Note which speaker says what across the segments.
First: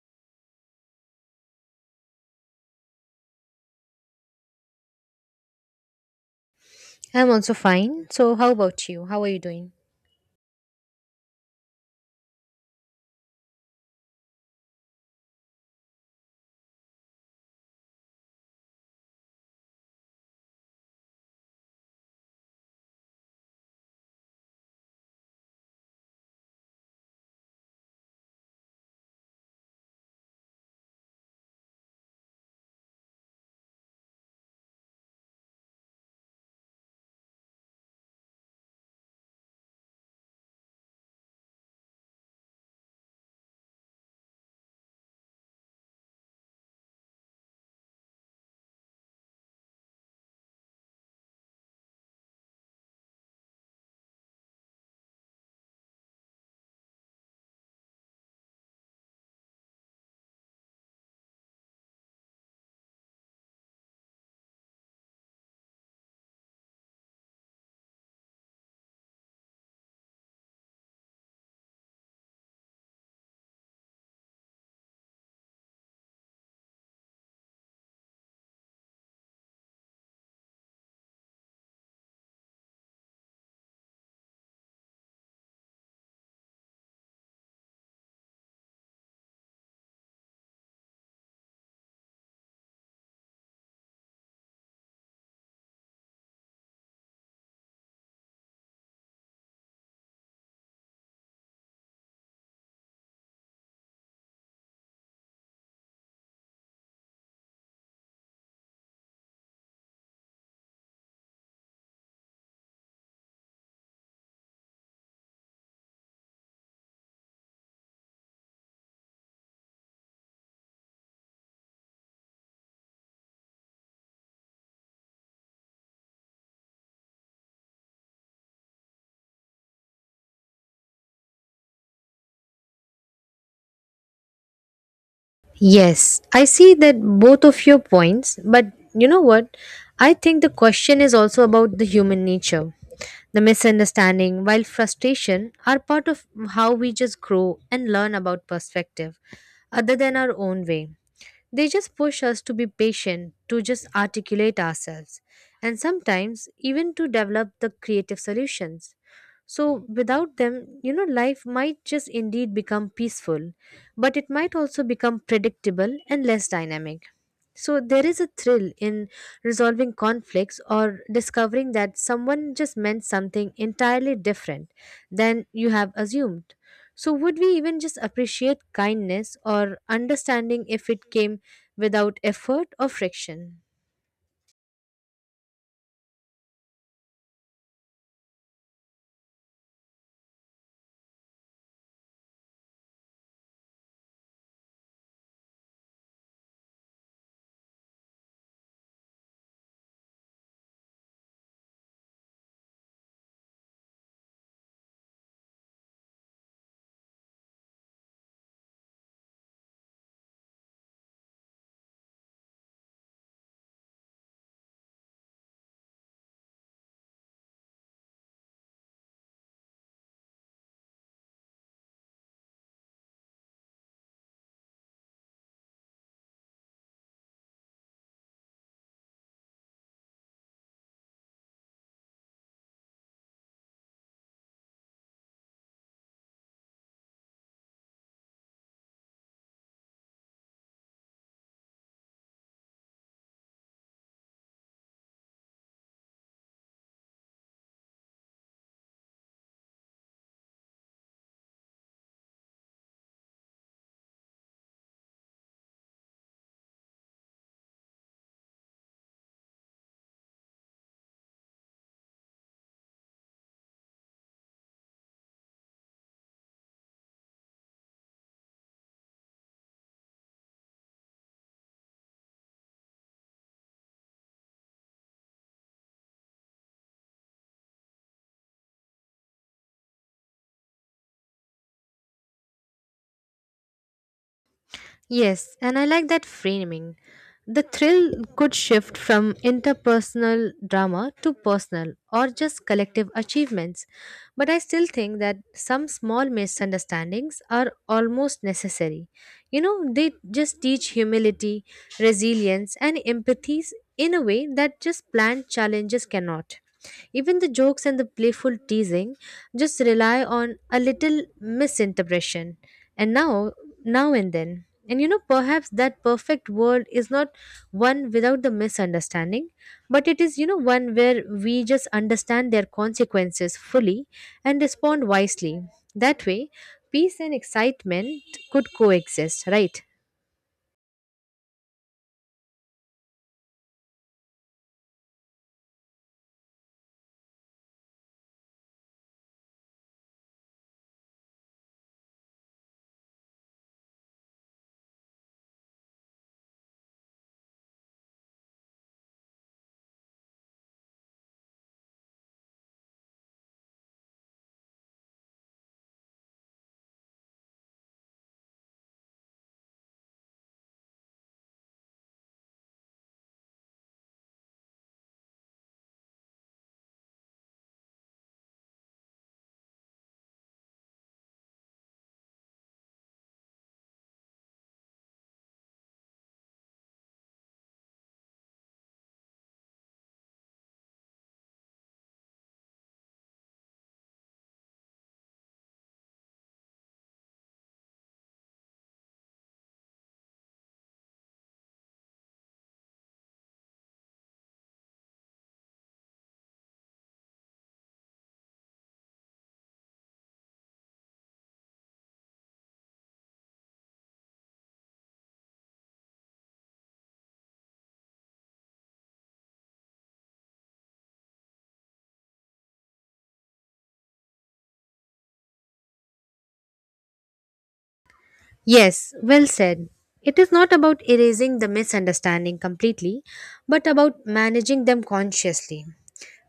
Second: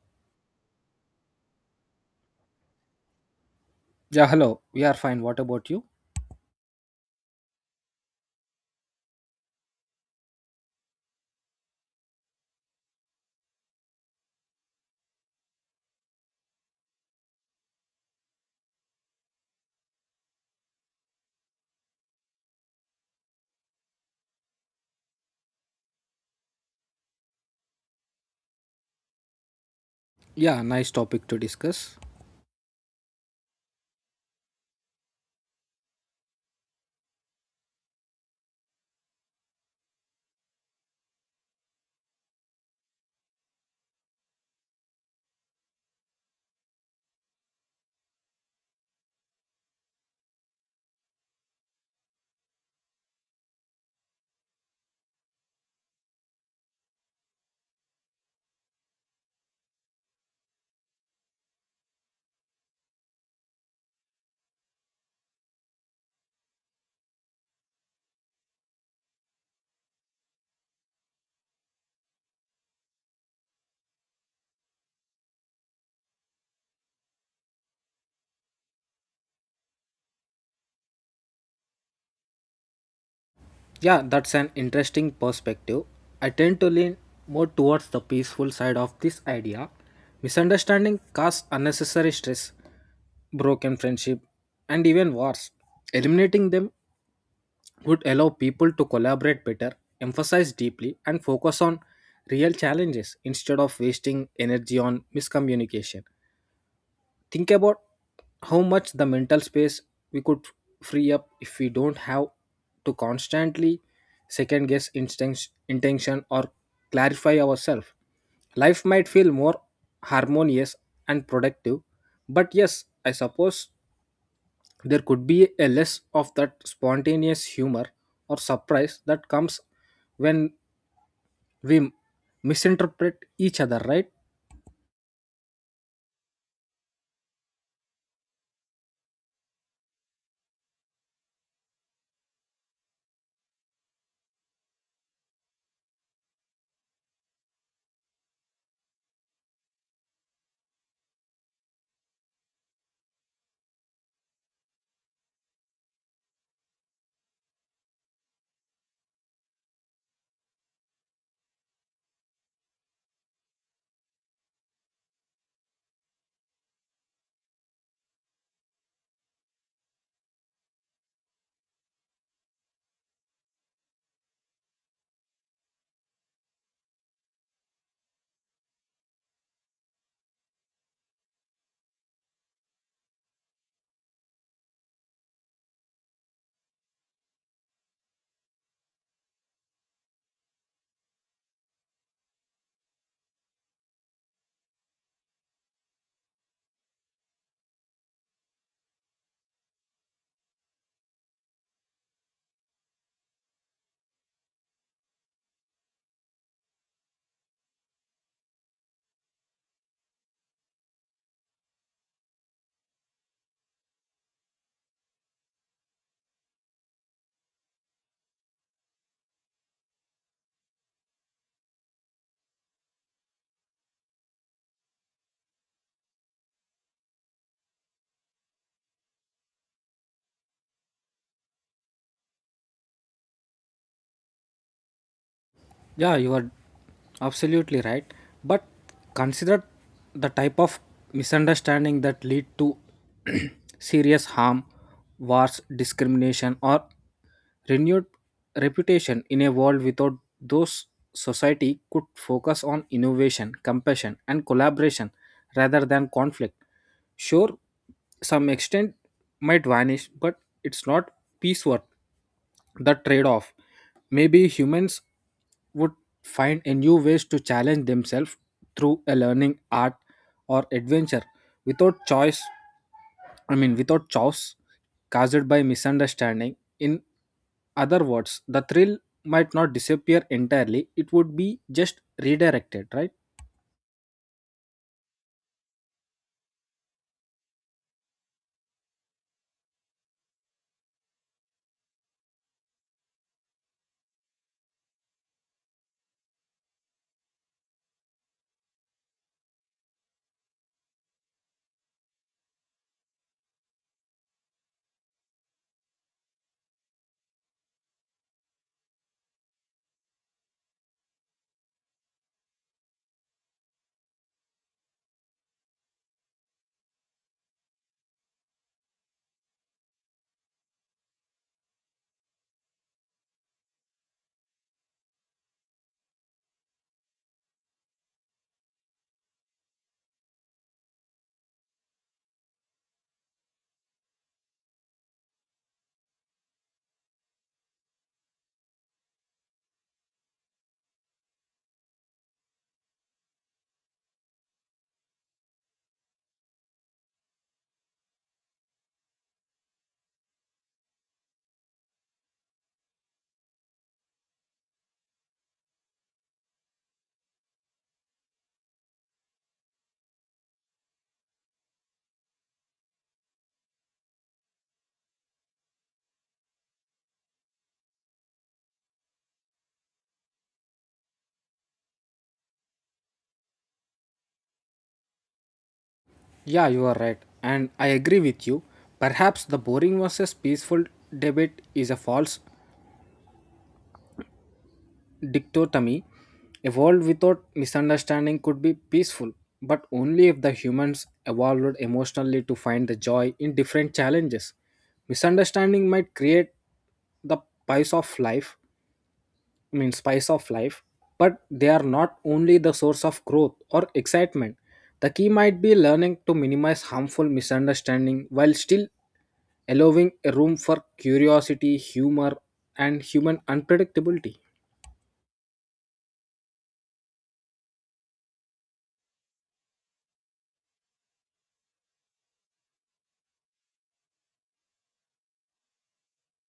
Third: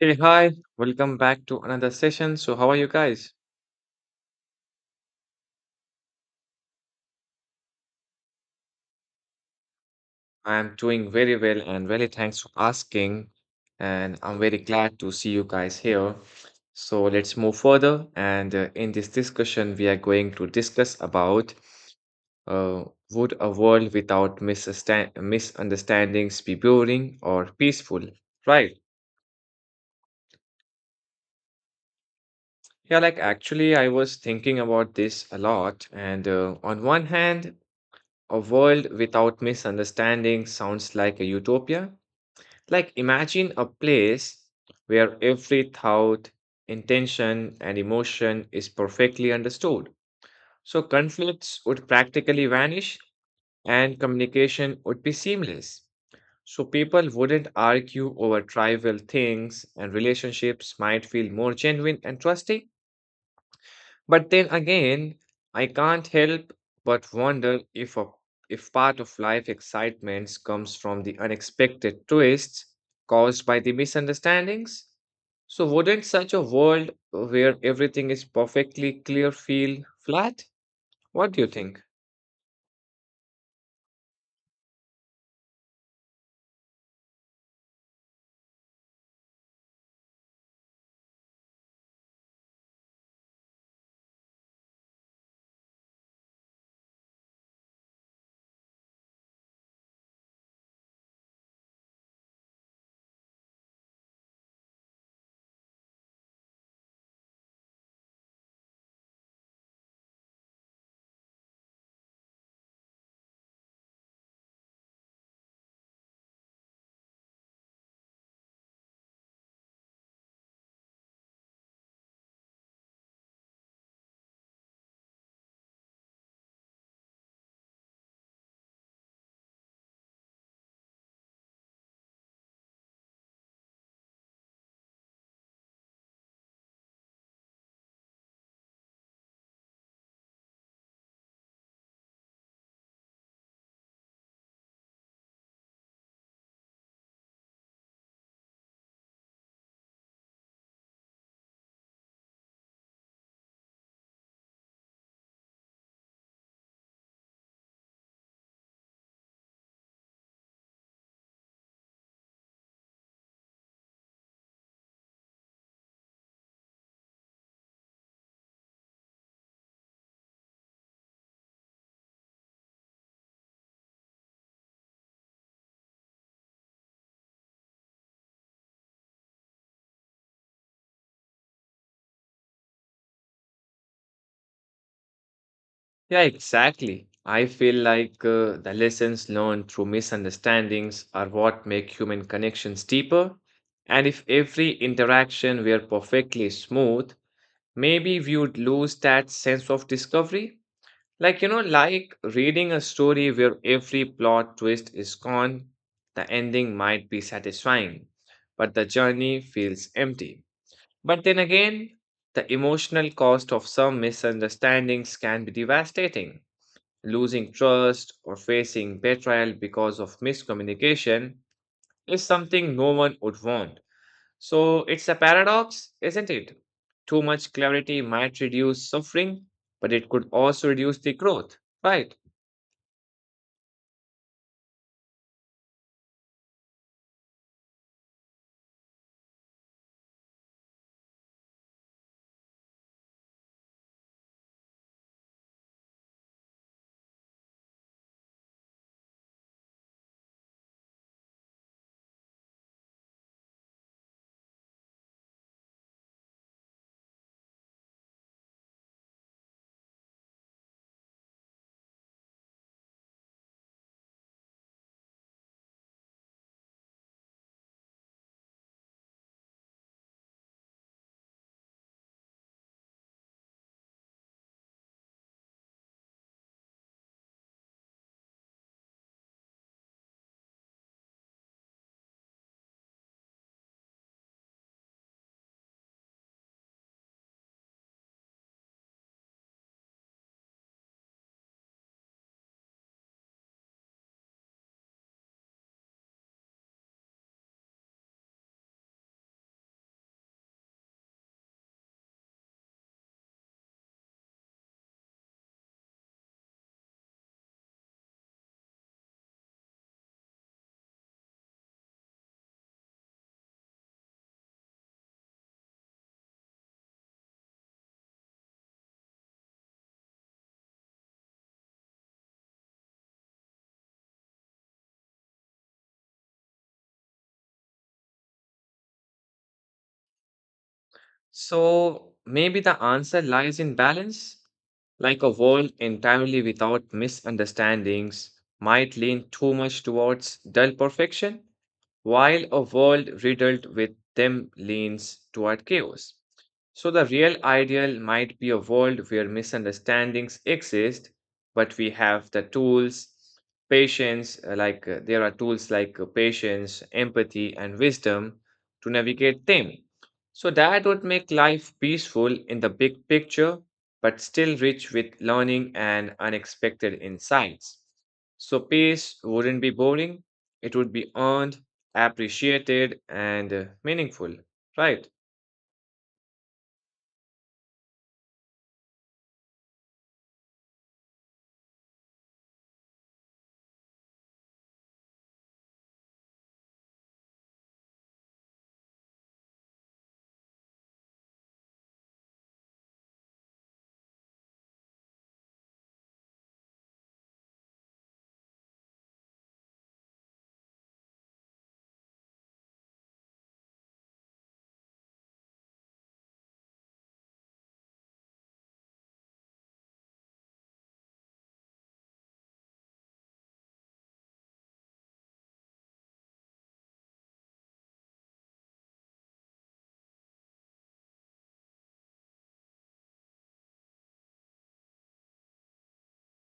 Speaker 1: Hey, hi, welcome back to another session. So, how are you guys?
Speaker 2: Yeah, hello. We are fine. What about you?
Speaker 3: I'm also fine. So, how about you? How are you doing?
Speaker 1: I'm doing very well and really thanks for asking. And I'm very glad to see you guys here. So, let's move further. And in this discussion, we are going to discuss about uh, would a world without misunderstandings be boring or peaceful? Right.
Speaker 2: Yeah, nice topic to discuss.
Speaker 1: Yeah, like actually, I was thinking about this a lot. And on one hand, a world without misunderstanding sounds like a utopia. Like, imagine a place where every thought, intention, and emotion is perfectly understood. So, conflicts would practically vanish and communication would be seamless. So, people wouldn't argue over trivial things, and relationships might feel more genuine and trusting. But then again, I can't help but wonder if part of life excitement comes from the unexpected twists caused by the misunderstandings. So wouldn't such a world where everything is perfectly clear feel flat? What do you think?
Speaker 2: Yeah, that's an interesting perspective. I tend to lean more towards the peaceful side of this idea. Misunderstanding causes unnecessary stress, broken friendship, and even wars. Eliminating them would allow people to collaborate better, emphasize deeply, and focus on real challenges instead of wasting energy on miscommunication. Think about how much the mental space we could free up if we don't have to constantly second guess instincts, intention or clarify ourselves. Life might feel more harmonious and productive, but yes, I suppose there could be a less of that spontaneous humor or surprise that comes when we misinterpret each other, right?
Speaker 3: Yes, I see that both of your points, but you know what? I think the question is also about the human nature. The misunderstanding, while frustration, are part of how we just grow and learn about perspective other than our own way. They just push us to be patient, to just articulate ourselves, and sometimes even to develop the creative solutions. So, without them, you know, life might just indeed become peaceful, but it might also become predictable and less dynamic. So, there is a thrill in resolving conflicts or discovering that someone just meant something entirely different than you have assumed. So, would we even just appreciate kindness or understanding if it came without effort or friction?
Speaker 1: Yeah, exactly. I feel like the lessons learned through misunderstandings are what make human connections deeper. And if every interaction were perfectly smooth, maybe we would lose that sense of discovery. Like, you know, like reading a story where every plot twist is gone, the ending might be satisfying, but the journey feels empty. But then again, the emotional cost of some misunderstandings can be devastating. Losing trust or facing betrayal because of miscommunication is something no one would want. So it's a paradox, isn't it? Too much clarity might reduce suffering, but it could also reduce the growth, right?
Speaker 2: Yeah, you are absolutely right. But consider the type of misunderstanding that lead to serious harm, wars, discrimination, or renewed reputation in a world without those, society could focus on innovation, compassion, and collaboration rather than conflict. Sure, some extent might vanish, but it's not peace worth the trade off. Maybe humans would find a new ways to challenge themselves through a learning art or adventure without choice I mean without chaos caused by misunderstanding. In other words, the thrill might not disappear entirely. It would be just redirected, right?
Speaker 3: Yes, and I like that framing. The thrill could shift from interpersonal drama to personal or just collective achievements, but I still think that some small misunderstandings are almost necessary. You know, they just teach humility, resilience, and empathies in a way that just planned challenges cannot. Even the jokes and the playful teasing just rely on a little misinterpretation. And now and then. And you know, perhaps that perfect world is not one without the misunderstanding, but it is, you know, one where we just understand their consequences fully and respond wisely. That way, peace and excitement could coexist, right?
Speaker 1: So maybe the answer lies in balance, like a world entirely without misunderstandings might lean too much towards dull perfection, while a world riddled with them leans toward chaos. So the real ideal might be a world where misunderstandings exist, but we have the tools, patience, like there are tools like patience, empathy, and wisdom to navigate them. So that would make life peaceful in the big picture, but still rich with learning and unexpected insights. So peace wouldn't be boring, it would be earned, appreciated, and meaningful. Right?
Speaker 2: Yeah, you are right. And I agree with you. Perhaps the boring versus peaceful debate is a false dichotomy evolved without misunderstanding could be peaceful, but only if the humans evolved emotionally to find the joy in different challenges. Misunderstanding might create the spice of life, spice of life, but they are not only the source of growth or excitement. The key might be learning to minimize harmful misunderstanding while still allowing a room for curiosity, humor, and human unpredictability.
Speaker 3: Yes, well said. It is not about erasing the misunderstanding completely, but about managing them consciously.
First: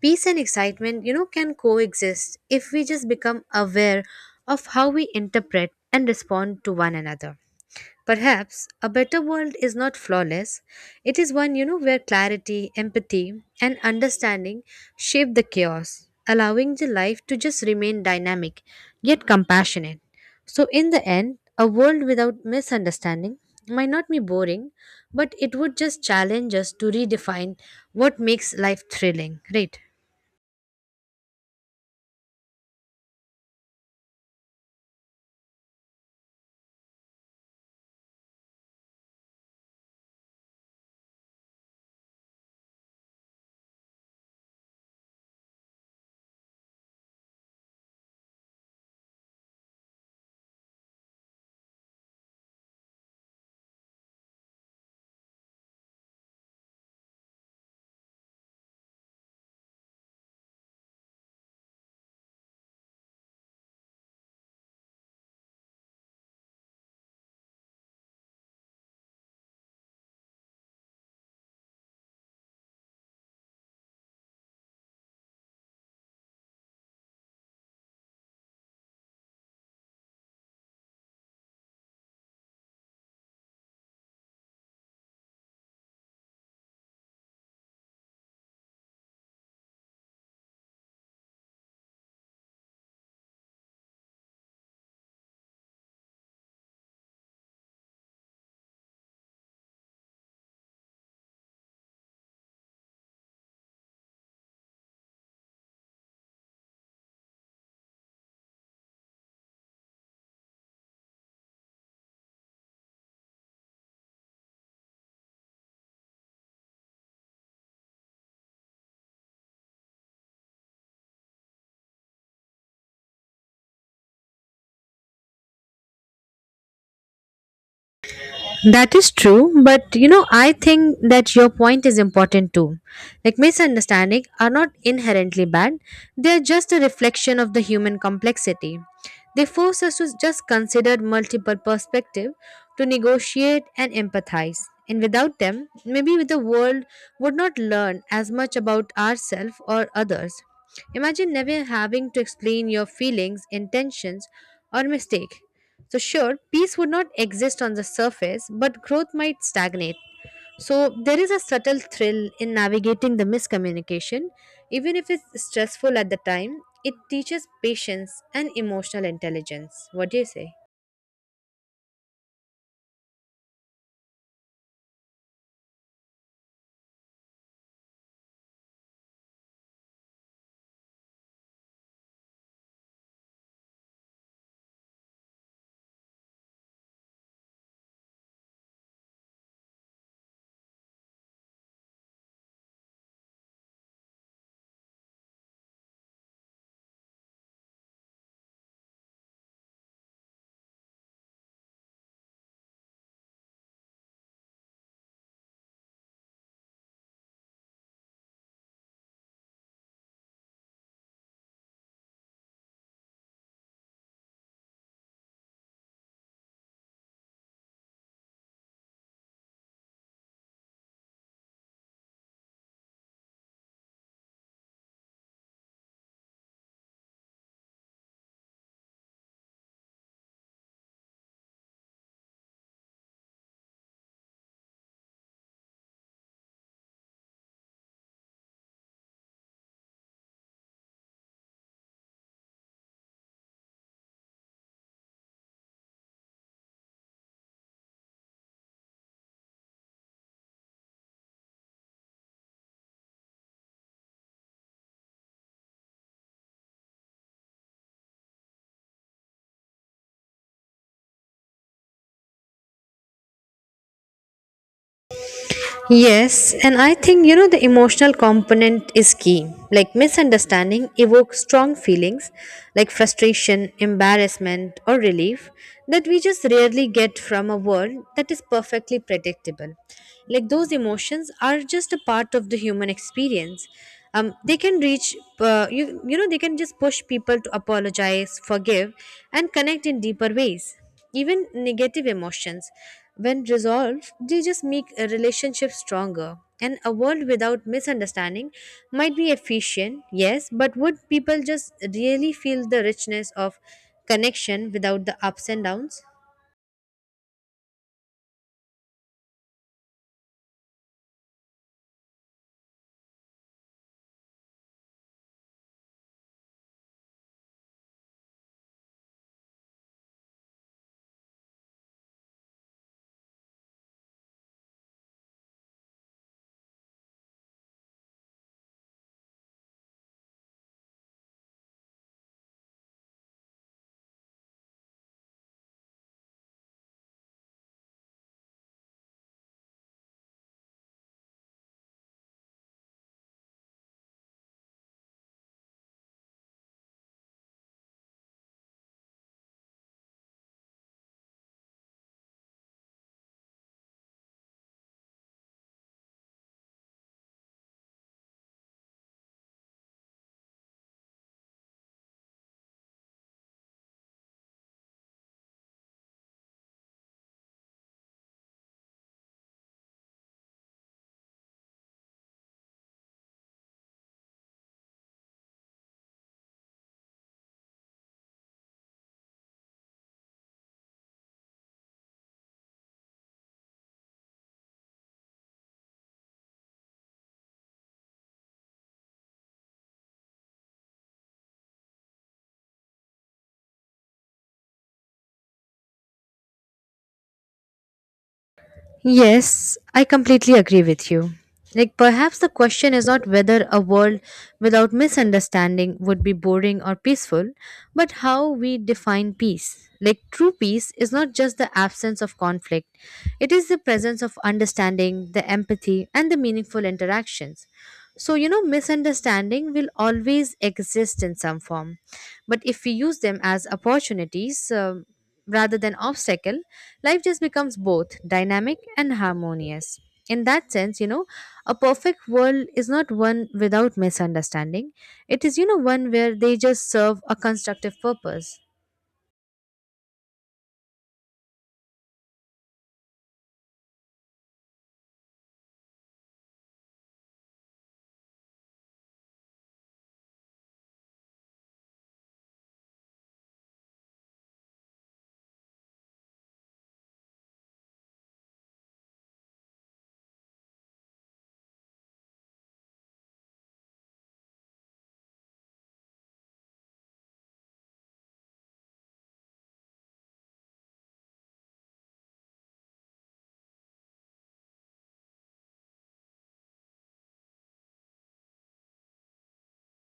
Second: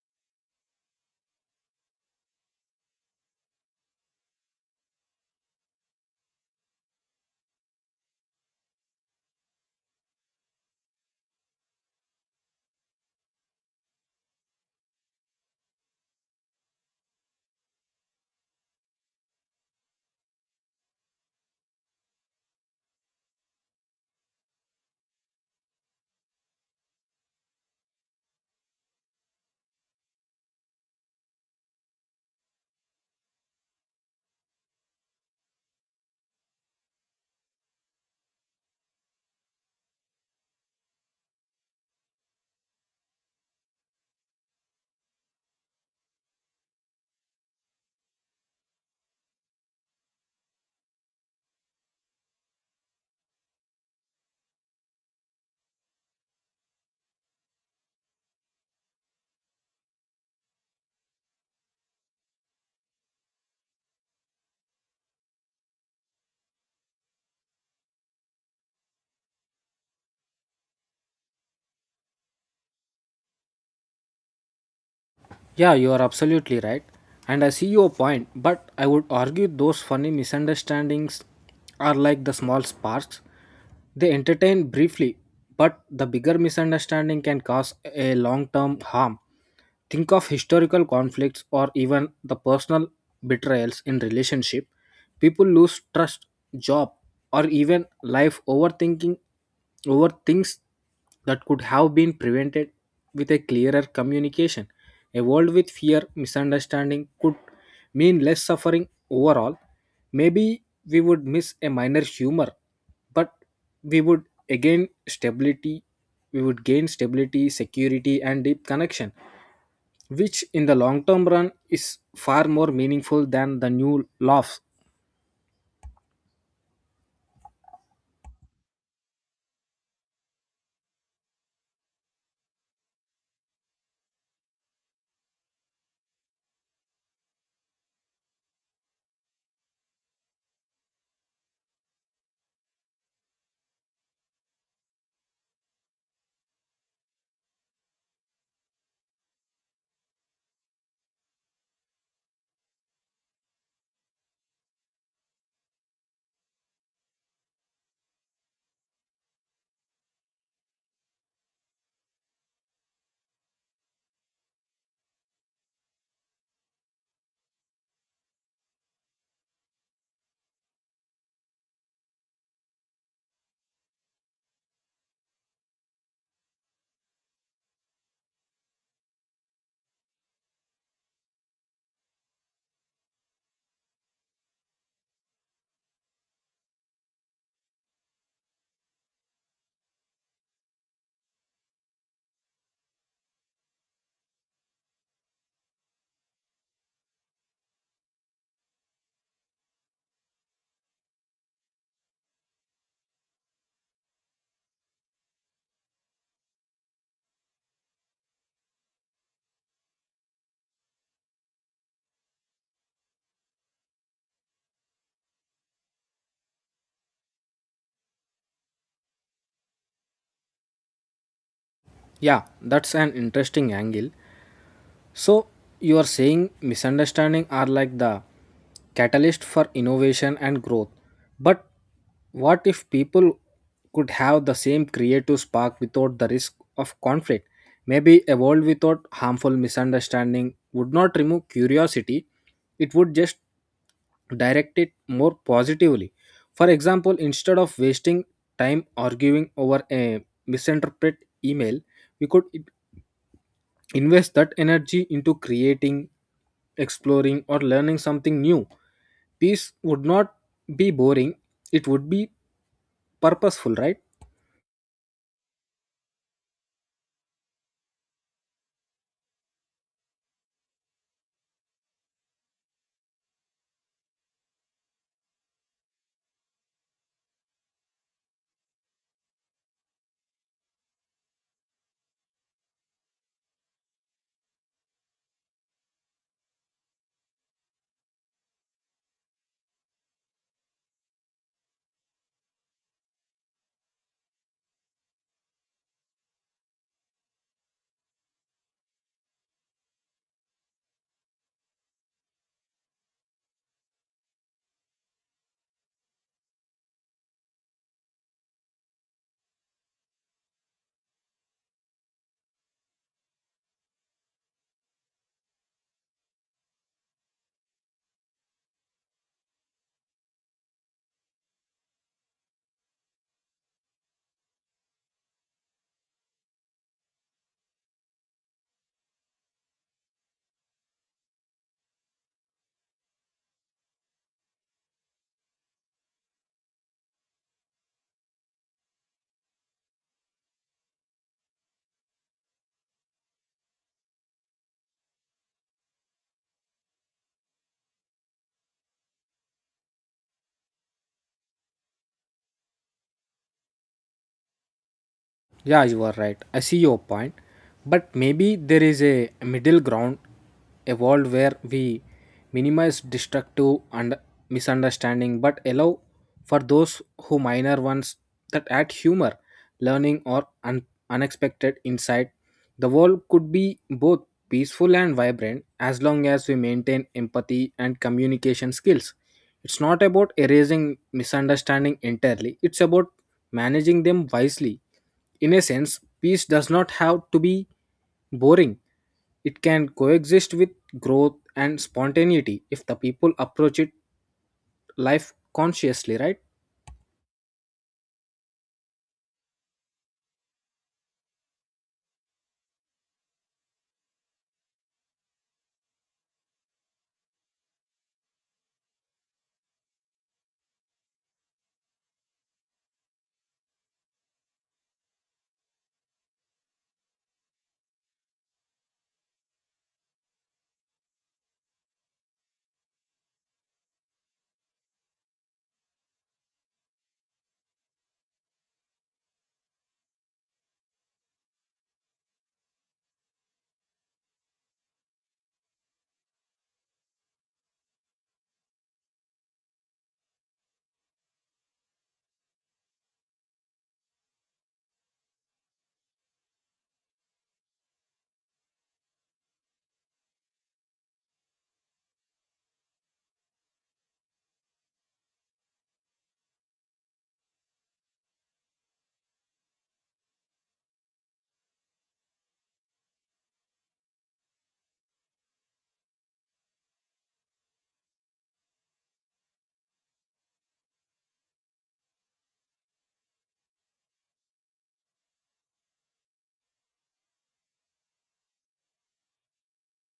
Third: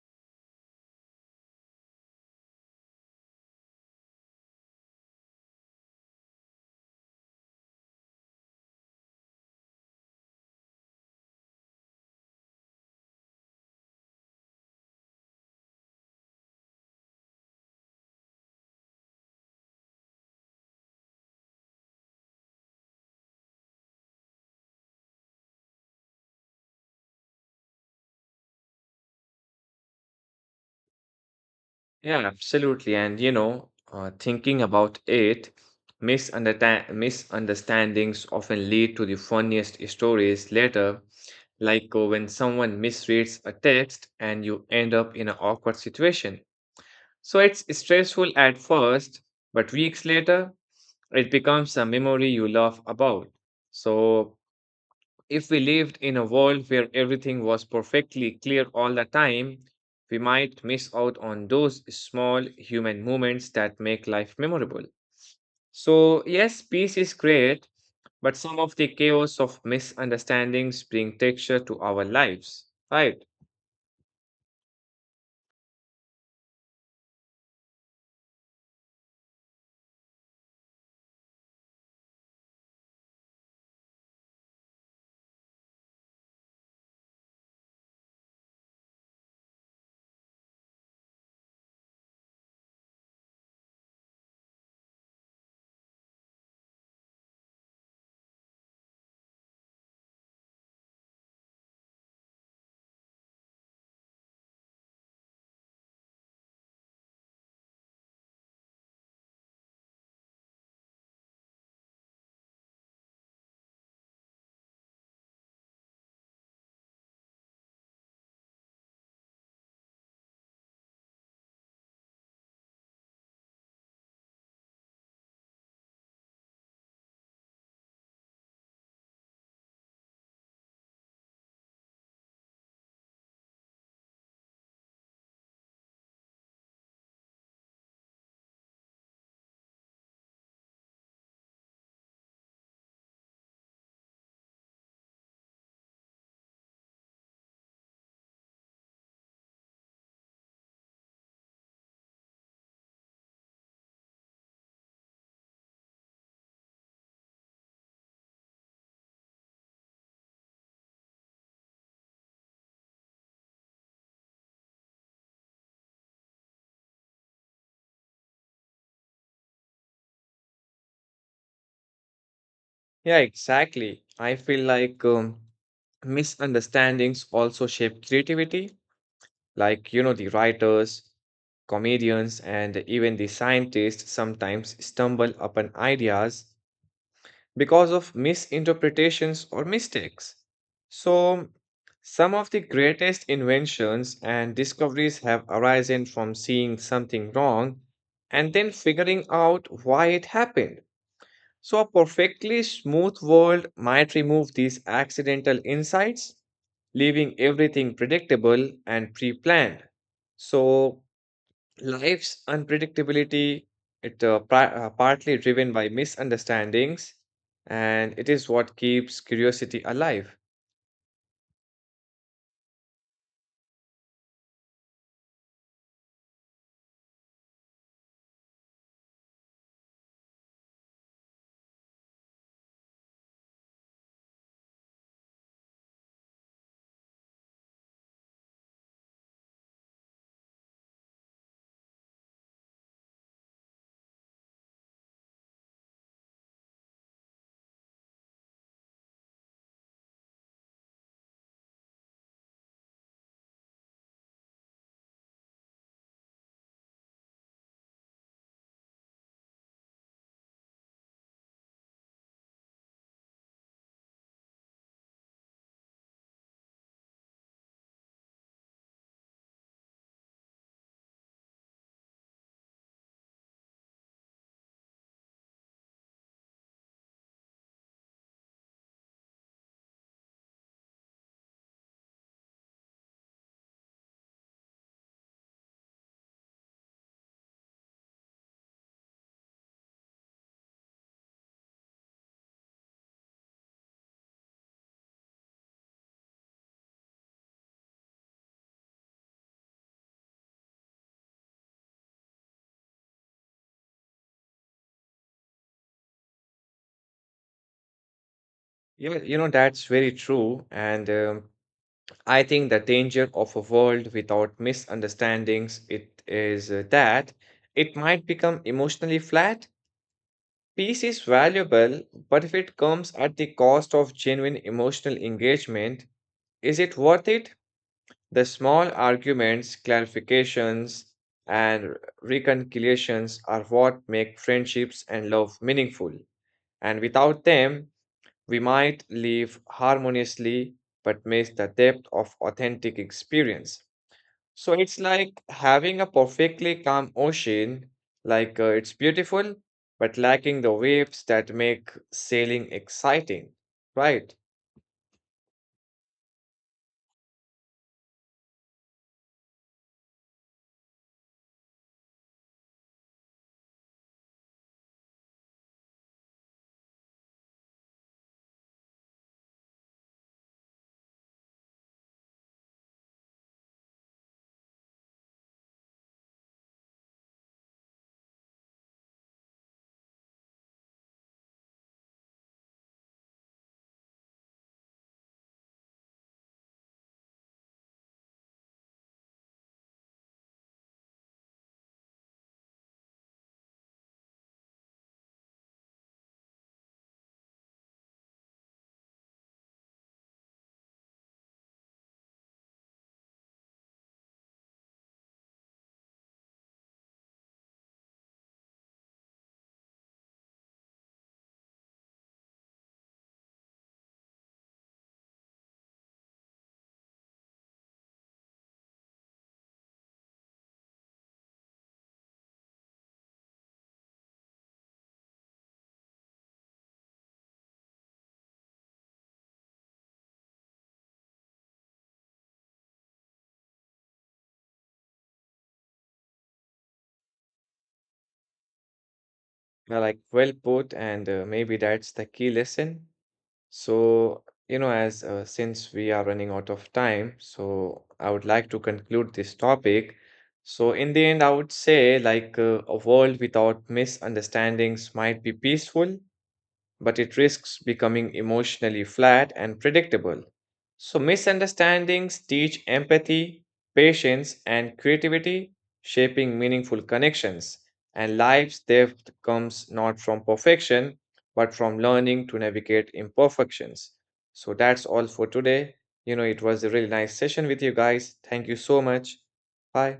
Speaker 3: Peace and excitement, you know, can coexist if we just become aware of how we interpret and respond to one another. Perhaps a better world is not flawless. It is one, you know, where clarity, empathy, and understanding shape the chaos, allowing the life to just remain dynamic yet compassionate. So, in the end, a world without misunderstanding might not be boring, but it would just challenge us to redefine what makes life thrilling, right?
Speaker 1: Yeah, absolutely. And you know, thinking about it, misunderstandings often lead to the funniest stories later, like when someone misreads a text and you end up in an awkward situation. So it's stressful at first, but weeks later, it becomes a memory you laugh about. So if we lived in a world where everything was perfectly clear all the time, we might miss out on those small human moments that make life memorable. So, yes, peace is great, but some of the chaos of misunderstandings bring texture to our lives, right?
Speaker 2: Yeah, you are absolutely right. And I see your point, but I would argue those funny misunderstandings are like the small sparks. They entertain briefly, but the bigger misunderstanding can cause a long term harm. Think of historical conflicts or even the personal betrayals in relationship. People lose trust, job, or even life overthinking over things that could have been prevented with a clearer communication. A world with fear, misunderstanding could mean less suffering overall. Maybe we would miss a minor humor, but we would again stability we would gain stability, security and deep connection, which in the long term run is far more meaningful than the new laughs.
Speaker 3: That is true, but you know, I think that your point is important too. Like misunderstanding are not inherently bad, they are just a reflection of the human complexity. They force us to just consider multiple perspectives to negotiate and empathize. And without them, maybe the world would not learn as much about ourselves or others. Imagine never having to explain your feelings, intentions, or mistake. So, sure, peace would not exist on the surface, but growth might stagnate. So, there is a subtle thrill in navigating the miscommunication. Even if it's stressful at the time, it teaches patience and emotional intelligence. What do you say?
Speaker 1: Yeah, exactly. I feel like misunderstandings also shape creativity. Like, you know, the writers, comedians, and even the scientists sometimes stumble upon ideas because of misinterpretations or mistakes. So, some of the greatest inventions and discoveries have arisen from seeing something wrong and then figuring out why it happened. So, a perfectly smooth world might remove these accidental insights, leaving everything predictable and pre planned. So, life's unpredictability partly driven by misunderstandings and it is what keeps curiosity alive.
Speaker 2: Yeah, that's an interesting angle. So you are saying misunderstanding are like the catalyst for innovation and growth. But what if people could have the same creative spark without the risk of conflict? Maybe a world without harmful misunderstanding would not remove curiosity, it would just direct it more positively. For example, instead of wasting time arguing over a misinterpreted email, we could invest that energy into creating, exploring, or learning something new. Peace would not be boring, it would be purposeful, right?
Speaker 3: Yes, and I think you know the emotional component is key. Like misunderstanding evokes strong feelings like frustration, embarrassment, or relief that we just rarely get from a world that is perfectly predictable. Like those emotions are just a part of the human experience. They can reach, you know, they can just push people to apologize, forgive, and connect in deeper ways. Even negative emotions, when resolved, they just make a relationship stronger. And a world without misunderstanding might be efficient, yes, but would people just really feel the richness of connection without the ups and downs?
Speaker 1: You know, you know that's very true and I think the danger of a world without misunderstandings it is that it might become emotionally flat. Peace is valuable, but if it comes at the cost of genuine emotional engagement, is it worth it? The small arguments, clarifications, and reconciliations are what make friendships and love meaningful. And without them, we might live harmoniously but miss the depth of authentic experience. So it's like having a perfectly calm ocean, like it's beautiful, but lacking the waves that make sailing exciting, right?
Speaker 2: Yeah, you are right. I see your point. But maybe there is a middle ground, a world where we minimize destructive and misunderstanding but allow for those who minor ones that add humor, learning, or unexpected insight. The world could be both peaceful and vibrant as long as we maintain empathy and communication skills. It's not about erasing misunderstanding entirely, it's about managing them wisely. In a sense, peace does not have to be boring, it can coexist with growth and spontaneity if the people approach it life consciously, right?
Speaker 3: Yes, I completely agree with you. Like, perhaps the question is not whether a world without misunderstanding would be boring or peaceful, but how we define peace. Like, true peace is not just the absence of conflict, it is the presence of understanding, the empathy, and the meaningful interactions. So, you know, misunderstanding will always exist in some form. But if we use them as opportunities, rather than obstacle, life just becomes both dynamic and harmonious. In that sense, you know, a perfect world is not one without misunderstanding. It is, you know, one where they just serve a constructive purpose.
Speaker 1: Now, like well put, and maybe that's the key lesson. So, you know, as since we are running out of time, so I would like to conclude this topic. So, in the end, I would say like a world without misunderstandings might be peaceful, but it risks becoming emotionally flat and predictable. So, misunderstandings teach empathy, patience, and creativity, shaping meaningful connections. And life's depth comes not from perfection, but from learning to navigate imperfections. So, that's all for today. You know, it was a really nice session with you guys. Thank you so much. Bye.